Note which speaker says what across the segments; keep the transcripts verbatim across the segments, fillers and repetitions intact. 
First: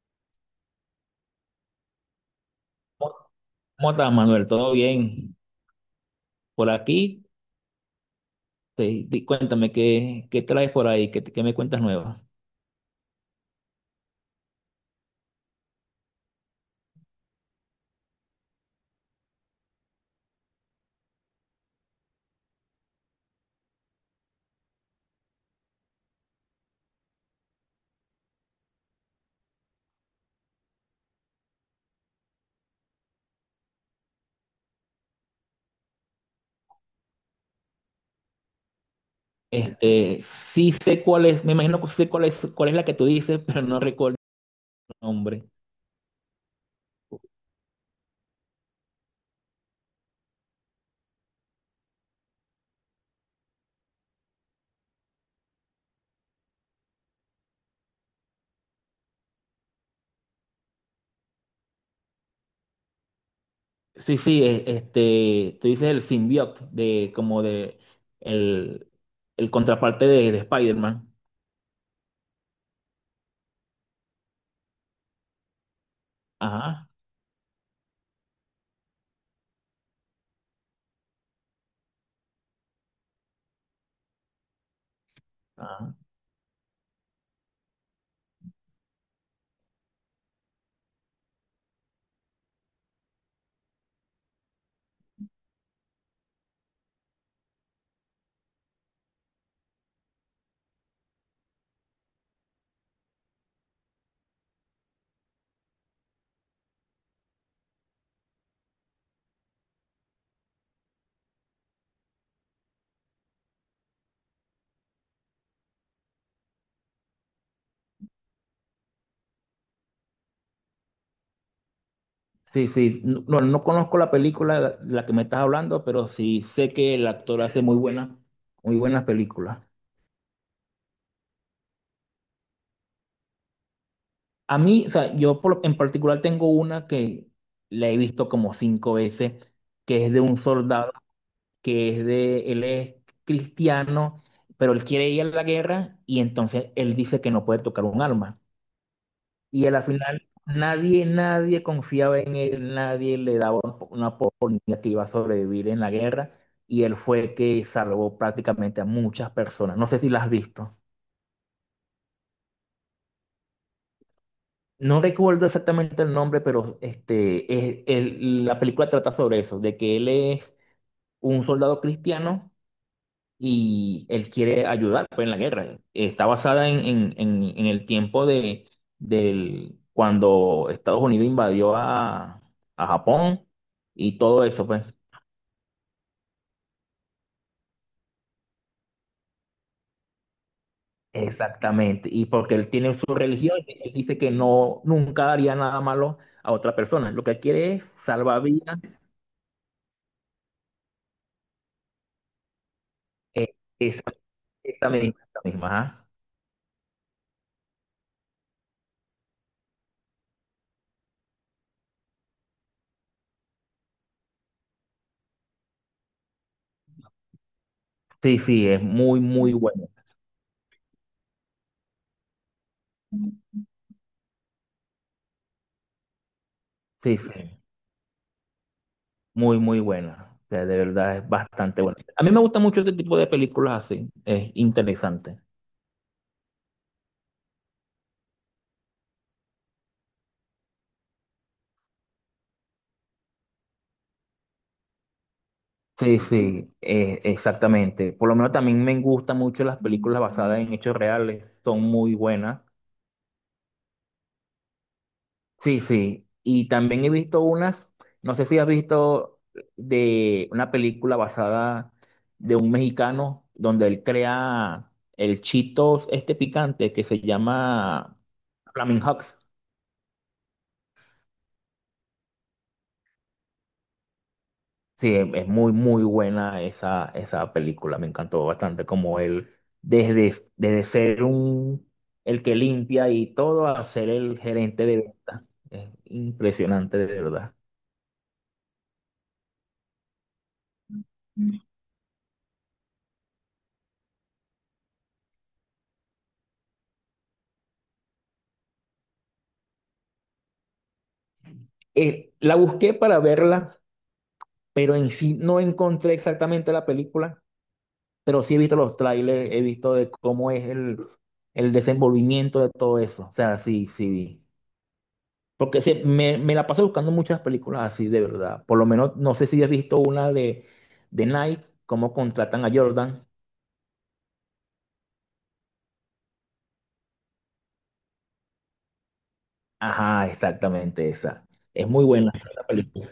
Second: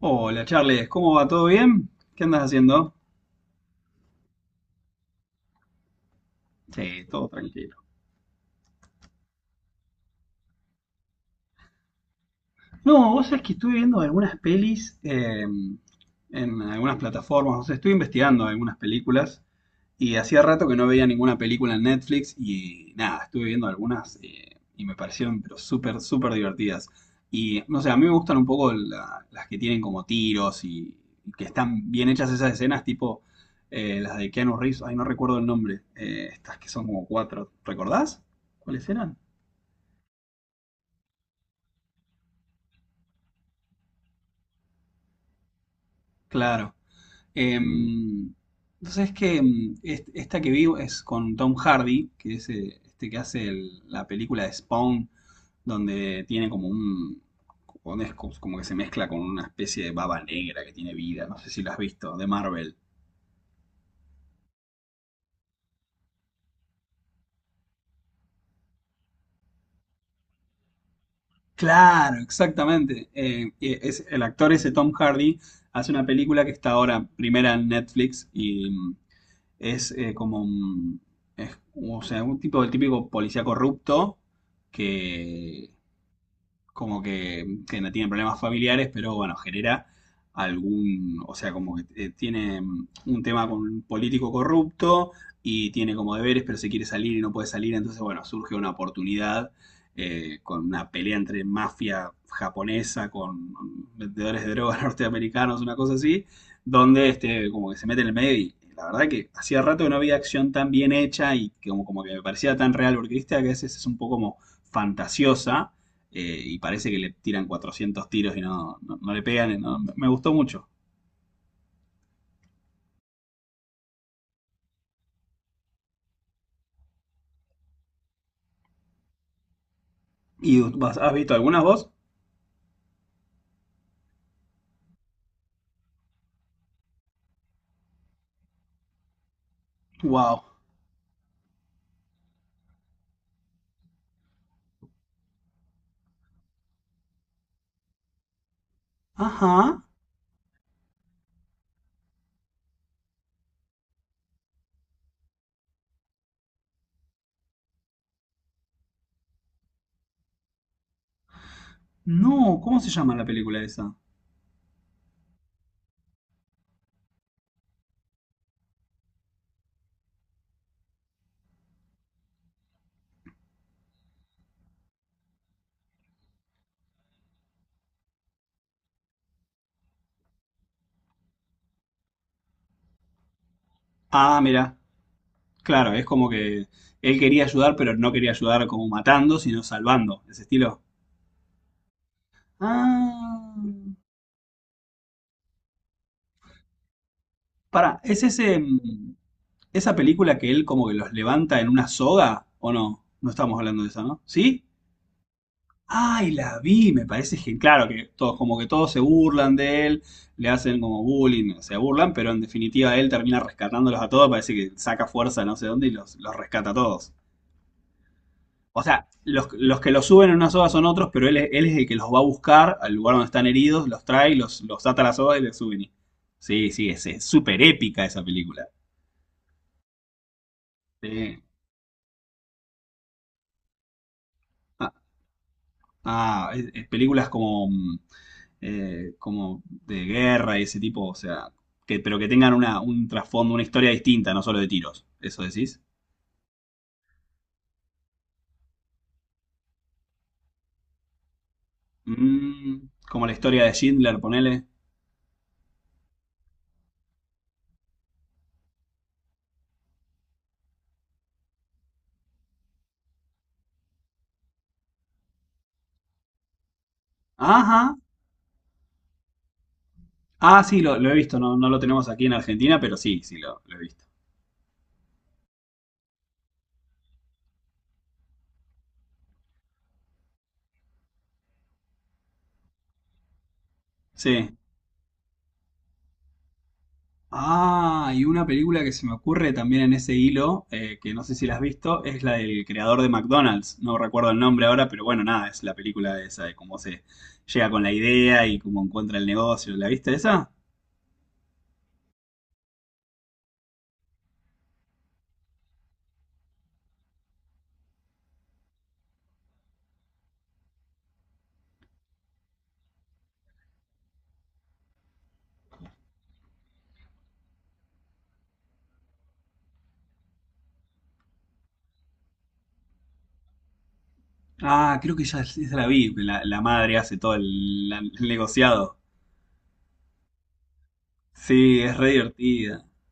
Speaker 1: Hola Charles, ¿cómo va? ¿Todo bien? ¿Qué andas haciendo?
Speaker 2: ¿Cómo estás, Manuel? ¿Todo bien? Por
Speaker 1: Sí,
Speaker 2: aquí,
Speaker 1: todo tranquilo.
Speaker 2: te- di- cuéntame, ¿qué, ¿qué traes por ahí? ¿Qué, te- qué me cuentas nuevo?
Speaker 1: No, vos sabés que estuve viendo algunas pelis eh, en algunas plataformas, o sea, estuve investigando algunas películas y hacía rato que no veía ninguna película en Netflix y nada, estuve viendo algunas eh, y me parecieron pero súper, súper divertidas. Y no sé, a mí me gustan un poco la- las que tienen como tiros y, y que están bien hechas esas escenas, tipo eh, las de Keanu Reeves, ay, no recuerdo el nombre, eh, estas que son como cuatro, ¿recordás? ¿Cuáles eran?
Speaker 2: Este, sí sé cuál es, me imagino que sí sé cuál es, cuál es la que tú dices, pero no recuerdo el nombre.
Speaker 1: Claro. Em, entonces es que mm, est- esta que vi es con Tom Hardy, que es eh, este que hace el- la película de Spawn, donde tiene como un... donde es como como que se mezcla con una especie de baba negra que tiene vida, no sé si lo has visto, de Marvel.
Speaker 2: Sí, sí, e- este, tú dices el symbiote de, como de, el, el contraparte de, de Spider-Man.
Speaker 1: Claro, exactamente. Eh, eh, es, el actor ese Tom Hardy hace una película que está
Speaker 2: Ajá,
Speaker 1: ahora primera en Netflix y mm, es eh, como un, es, o sea, un tipo, el típico policía corrupto que,
Speaker 2: ajá.
Speaker 1: como que, que no tiene problemas familiares, pero bueno, genera algún, o sea, como que eh, tiene mm, un tema con un político corrupto y tiene como deberes, pero se quiere salir y no puede salir, entonces bueno, surge una oportunidad eh, con una pelea entre mafia japonesa con mm, vendedores de drogas norteamericanos, una cosa así, donde este, como que se mete en el medio y la verdad que hacía rato que no había acción tan bien hecha y que como, como que me parecía tan real, porque viste que a veces es un poco como fantasiosa eh, y parece que le tiran cuatrocientos tiros y no, no, no le pegan. no- me gustó mucho.
Speaker 2: Sí, sí, no, no no conozco la película de la que me estás hablando, pero sí sé que el actor hace muy buenas, muy buenas películas.
Speaker 1: ¿Y vos has visto algunas vos?
Speaker 2: A mí, o sea, yo por- en particular tengo una que la he visto como cinco veces, que es de un
Speaker 1: ¡Wow!
Speaker 2: soldado, que es de, él es cristiano, pero él quiere ir a la guerra y entonces él dice que no puede tocar un arma. Y a la
Speaker 1: Ajá.
Speaker 2: final nadie, nadie confiaba en él, nadie le daba un po- una oportunidad que iba a sobrevivir en la guerra y él fue que salvó prácticamente a muchas personas. No sé si la has visto.
Speaker 1: No, ¿cómo se llama la película esa?
Speaker 2: No recuerdo exactamente el nombre, pero este, es- el- la película trata sobre eso, de que él es un soldado cristiano y él quiere ayudar pues, en la guerra. Está basada en, en- en- en el tiempo de, del, cuando Estados Unidos invadió a, a Japón y
Speaker 1: Ah,
Speaker 2: todo eso,
Speaker 1: mira.
Speaker 2: pues.
Speaker 1: Claro, es como que él quería ayudar, pero no quería ayudar como matando, sino salvando. Ese estilo.
Speaker 2: Exactamente. Y porque él tiene su
Speaker 1: Ah.
Speaker 2: religión, él dice que no, nunca haría nada malo a otra persona. Lo que quiere es
Speaker 1: Pará, ¿es
Speaker 2: salvar
Speaker 1: ese,
Speaker 2: vidas.
Speaker 1: mm, esa película que él como que los levanta en una soga? ¿O no? No
Speaker 2: Eh,
Speaker 1: estamos hablando de
Speaker 2: esa,
Speaker 1: esa, ¿no? ¿Sí?
Speaker 2: esa misma, esa misma, ajá.
Speaker 1: Ay, la vi, me parece que, claro, que todos, como que todos se burlan de él, le hacen como bullying, se burlan, pero en definitiva él termina rescatándolos a todos, parece que saca fuerza de no sé dónde y los, los rescata a todos.
Speaker 2: Sí, sí,
Speaker 1: O
Speaker 2: es
Speaker 1: sea,
Speaker 2: muy,
Speaker 1: los,
Speaker 2: muy
Speaker 1: los
Speaker 2: buena.
Speaker 1: que los suben en una soga son otros, pero él, es- él es el que los va a buscar al lugar donde están heridos, los trae, los, los ata a la soga y les suben. y- Sí, sí, es
Speaker 2: Sí,
Speaker 1: es súper
Speaker 2: sí,
Speaker 1: épica esa película.
Speaker 2: muy, muy buena. O sea, de verdad es
Speaker 1: Sí.
Speaker 2: bastante buena. A mí me gusta mucho este tipo de películas así, es
Speaker 1: Ah,
Speaker 2: interesante.
Speaker 1: ah, es- es películas como mm, eh, como de guerra y ese tipo, o sea, que, pero que tengan una, un trasfondo, una historia distinta, no solo de tiros. ¿Eso decís?
Speaker 2: Sí, sí, eh, exactamente. Por lo menos también me gustan mucho las películas basadas en hechos reales, son muy buenas.
Speaker 1: Mm, como la historia de Schindler, ponele.
Speaker 2: Sí, sí. Y también he visto unas, no sé si has visto de una película basada de un mexicano donde él crea el Cheetos este picante que se
Speaker 1: Ajá.
Speaker 2: llama Flaming Hot.
Speaker 1: Ah, sí, lo, lo he visto, no, no lo tenemos aquí en Argentina, pero sí, sí, lo, lo he visto.
Speaker 2: Sí, es es muy, muy buena esa, esa película. Me encantó bastante como él, desde, desde ser un, el que limpia y todo, a ser el
Speaker 1: Sí.
Speaker 2: gerente de venta. Es impresionante, de verdad.
Speaker 1: Ah, y una película que se me ocurre también en ese hilo, eh, que no sé si la has visto, es la del creador de McDonald's. No recuerdo el nombre ahora, pero bueno, nada, es la película esa de cómo se llega con la idea y cómo encuentra el negocio. ¿La viste esa?
Speaker 2: Eh, la busqué para verla pero en sí no encontré exactamente la película, pero sí he visto los trailers, he visto de cómo es el, el desenvolvimiento de todo eso. O sea, sí, sí vi. Porque sí, me, me la paso buscando muchas películas así, de verdad. Por lo menos, no sé si has visto una de, de Nike, cómo contratan a Jordan.
Speaker 1: Ah, creo que ya es- la vi, la, la madre hace todo el, la- el negociado.
Speaker 2: Ajá, exactamente esa.
Speaker 1: Sí,
Speaker 2: Es
Speaker 1: es
Speaker 2: muy
Speaker 1: re
Speaker 2: buena la
Speaker 1: divertida.
Speaker 2: película.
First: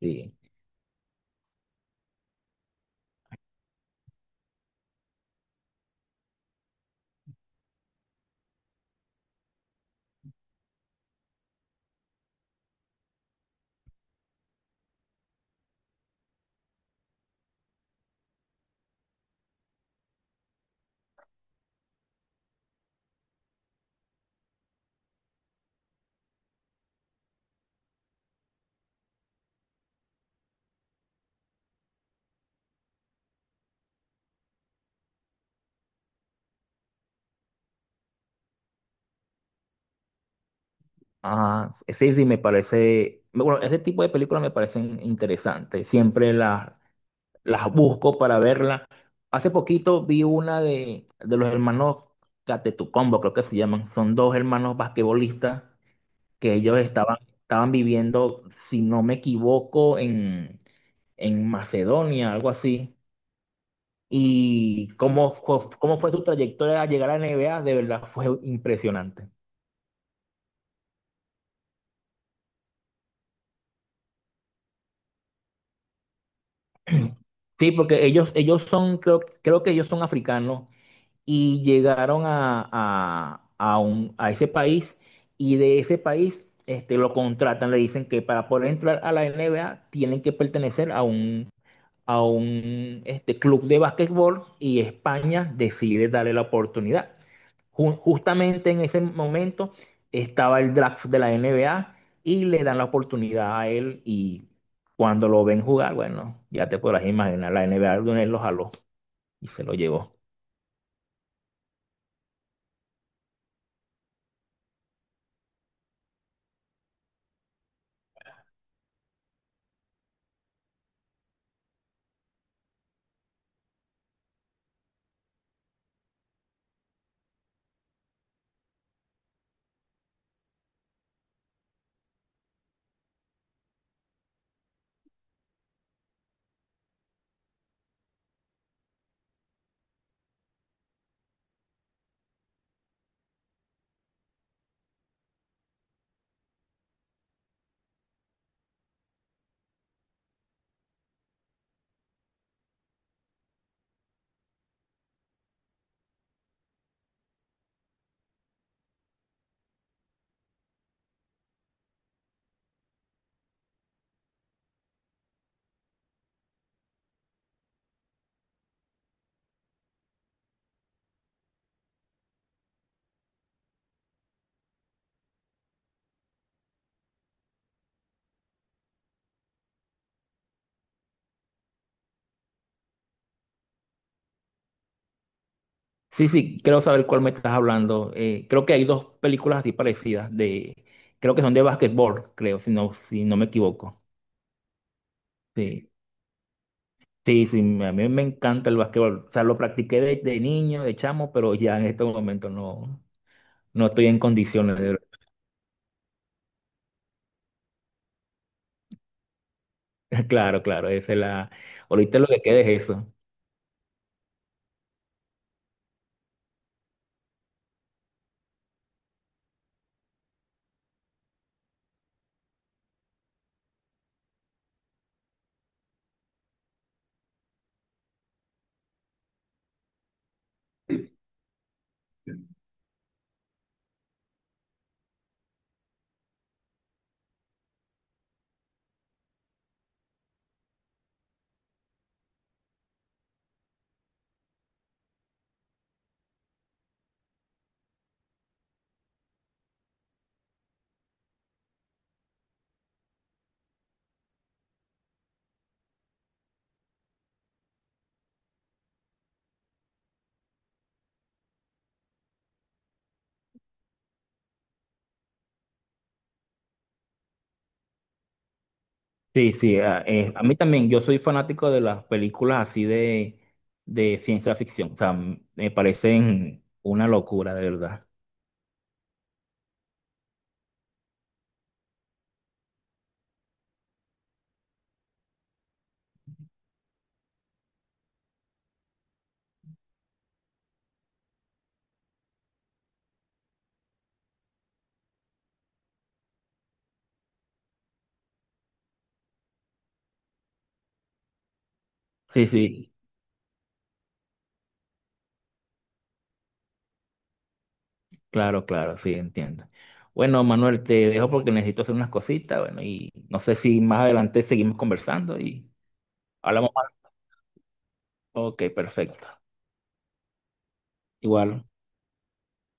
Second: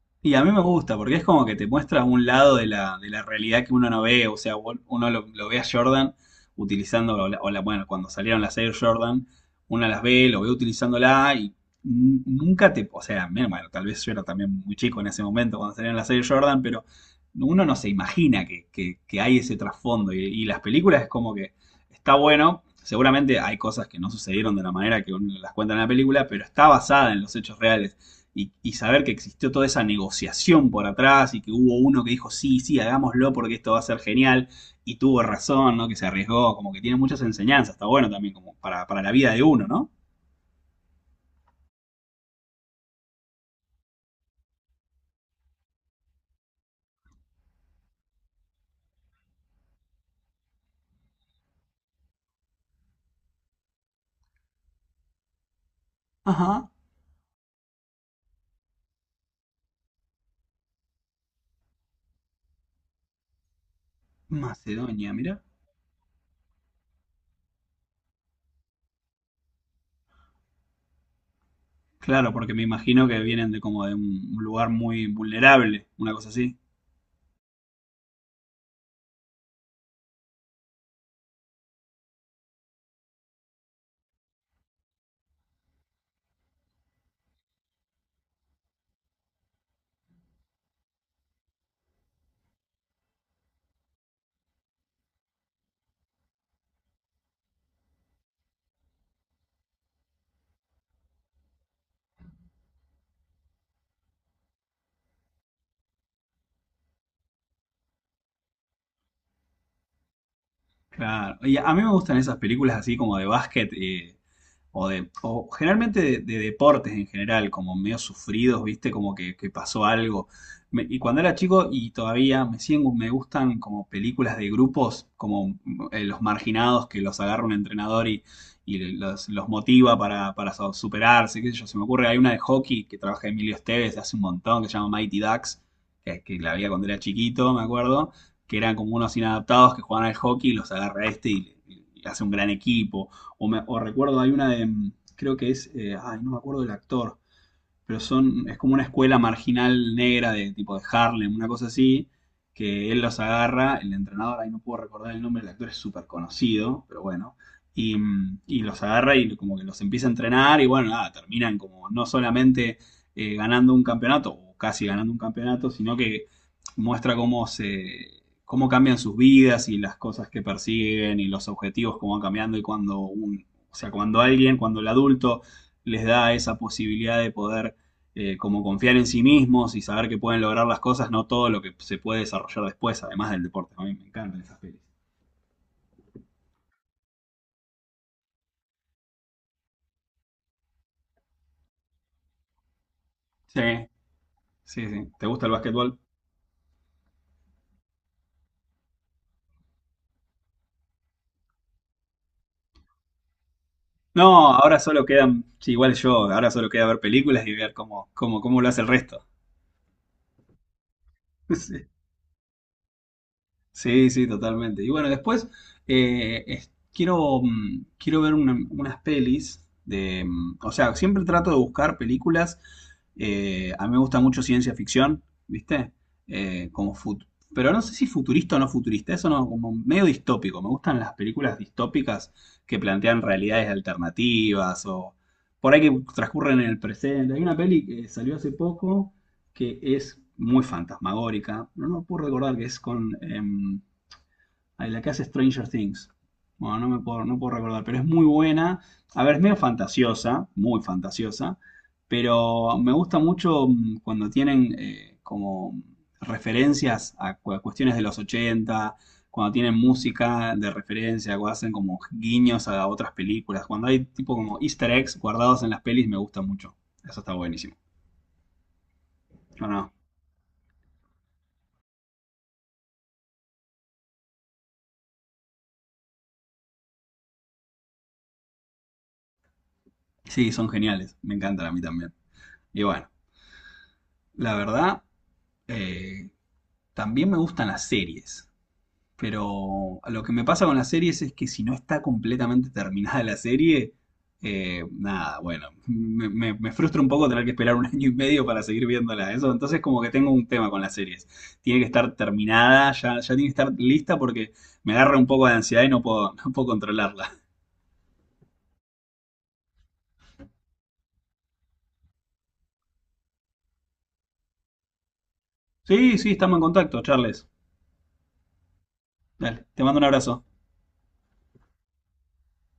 Speaker 2: Sí.
Speaker 1: Y a mí me gusta, porque es como que te muestra un lado de la, de la, realidad que uno no ve. O sea, vol- uno lo, lo ve a Jordan utilizando, o la- o la- bueno, cuando salieron las Air Jordan, una las ve, lo ve utilizándola y n- nunca te, o sea, menos mal, tal vez yo era también muy chico en ese momento cuando salieron las Air Jordan, pero uno no se imagina que, que- que hay ese trasfondo. Y, y las películas es como que está bueno. Seguramente hay cosas que no sucedieron de la manera que uno las cuenta en la película, pero está basada en los hechos reales y, y saber que existió toda esa negociación por atrás y que hubo uno que dijo, sí, sí, hagámoslo porque esto va a ser genial y tuvo razón, ¿no? Que se arriesgó, como que tiene muchas enseñanzas, está bueno también como para, para, la vida de uno, ¿no?
Speaker 2: Ah, sí, sí, me parece. Bueno, ese tipo de películas me parecen interesantes. Siempre las las busco para verla. Hace poquito vi una de, de los hermanos Catetucombo, creo que se llaman. Son dos hermanos basquetbolistas que
Speaker 1: Ajá,
Speaker 2: ellos estaban, estaban viviendo, si no me equivoco, en, en Macedonia, algo así. Y
Speaker 1: Macedonia,
Speaker 2: cómo,
Speaker 1: mira.
Speaker 2: fue- cómo fue su trayectoria a llegar a la N B A, de verdad fue impresionante.
Speaker 1: Claro, porque me imagino que vienen de como de un lugar muy vulnerable, una cosa así.
Speaker 2: Sí, porque ellos, ellos son, creo, creo que ellos son africanos y llegaron a, a- a un- a ese país y de ese país este, lo contratan, le dicen que para poder entrar a la N B A tienen que pertenecer a un, a un este, club de básquetbol y España decide darle la oportunidad. Ju- justamente en ese momento estaba el draft de la N B A y le dan la oportunidad a él y cuando lo ven jugar, bueno, ya te podrás imaginar, la N B A de una vez lo jaló y se lo llevó.
Speaker 1: Claro. Y a mí me gustan esas películas así como de básquet, eh, o, de, o generalmente de, de, deportes en general, como medio sufridos, ¿viste? Como que, que pasó algo. Me- y cuando era chico y todavía me siguen, me gustan como películas de grupos, como eh, los marginados que los agarra un entrenador y, y, los, los motiva para, para so- superarse, qué sé yo. Se me ocurre, hay una de hockey que trabaja Emilio Esteves hace un montón, que se llama Mighty Ducks, que, que la había cuando era chiquito, me acuerdo, que eran como unos inadaptados que jugaban al hockey y los agarra este y, y hace un gran equipo. O, me- o recuerdo, hay una de, mm, creo que es, eh, ay, no me acuerdo del actor, pero son, es como una escuela marginal negra de tipo de Harlem, una cosa así, que él los agarra, el entrenador, ahí no puedo recordar el nombre, el actor es súper conocido, pero bueno, y, y los agarra y como que los empieza a entrenar y bueno, nada, terminan como no solamente eh, ganando un campeonato, o casi ganando un campeonato, sino que muestra cómo se cómo cambian sus vidas y las cosas que persiguen y los objetivos cómo van cambiando y cuando un, o sea, cuando alguien, cuando el adulto les da esa posibilidad de poder eh, como confiar en sí mismos y saber que pueden lograr las cosas, no todo lo que se puede desarrollar después, además del deporte. A mí me encantan esas pelis.
Speaker 2: Sí, sí, quiero saber cuál me estás hablando. Eh, creo que hay dos películas así parecidas de, creo que son de básquetbol, creo, si no, si no me
Speaker 1: Sí,
Speaker 2: equivoco.
Speaker 1: sí, sí. ¿Te gusta el
Speaker 2: Sí,
Speaker 1: básquetbol?
Speaker 2: sí, sí, me- a mí me encanta el básquetbol. O sea, lo practiqué de, de niño, de chamo, pero ya en este momento no, no estoy en
Speaker 1: No, ahora
Speaker 2: condiciones de...
Speaker 1: solo quedan, sí, igual yo, ahora solo queda ver películas y ver cómo, cómo, cómo lo hace el resto.
Speaker 2: Claro, claro, esa es la... Ahorita lo que queda es eso.
Speaker 1: Sí, sí, totalmente. Y bueno, después eh, es- quiero, mm, quiero ver una- unas pelis de... mm, O sea, siempre trato de buscar películas. Eh, a mí me gusta mucho ciencia ficción, ¿viste? Eh, como fut- Pero no sé si futurista o no futurista, eso no, como medio distópico. Me gustan las películas distópicas que plantean realidades alternativas o por ahí que transcurren en el presente. Hay una peli que salió hace poco que es muy fantasmagórica. No, no puedo recordar que es con em, la que hace Stranger Things. Bueno, no me puedo, no puedo recordar, pero es muy buena. A ver, es medio fantasiosa, muy fantasiosa, pero me gusta mucho mm, cuando tienen eh, como referencias a, cu- a cuestiones de los ochenta cuando tienen música de referencia, cuando hacen como guiños a otras películas, cuando hay tipo como easter eggs guardados en las pelis, me gusta mucho. Eso está buenísimo.
Speaker 2: Sí, sí,
Speaker 1: Bueno,
Speaker 2: a, eh, a mí también, yo soy fanático de las películas así de, de ciencia ficción. O sea, me parecen una locura, de verdad.
Speaker 1: sí, son geniales, me encantan a mí también. Y bueno, la verdad, eh, también me gustan las series, pero lo que me pasa con las series es que si no está completamente terminada la serie, eh, nada, bueno, me, me- me frustra un poco tener que esperar un año y medio para seguir viéndola. Eso, entonces como que tengo un tema con las series. Tiene que estar
Speaker 2: Sí,
Speaker 1: terminada,
Speaker 2: sí.
Speaker 1: ya, ya tiene que estar lista porque me agarra un poco de ansiedad y no puedo, no puedo controlarla.
Speaker 2: Claro, claro, sí, entiendo. Bueno, Manuel, te dejo porque necesito hacer unas cositas, bueno, y no sé si más adelante seguimos conversando y
Speaker 1: Sí, sí, estamos en
Speaker 2: hablamos más.
Speaker 1: contacto, Charles.
Speaker 2: Ok, perfecto.
Speaker 1: Dale, te mando un abrazo.
Speaker 2: Igual.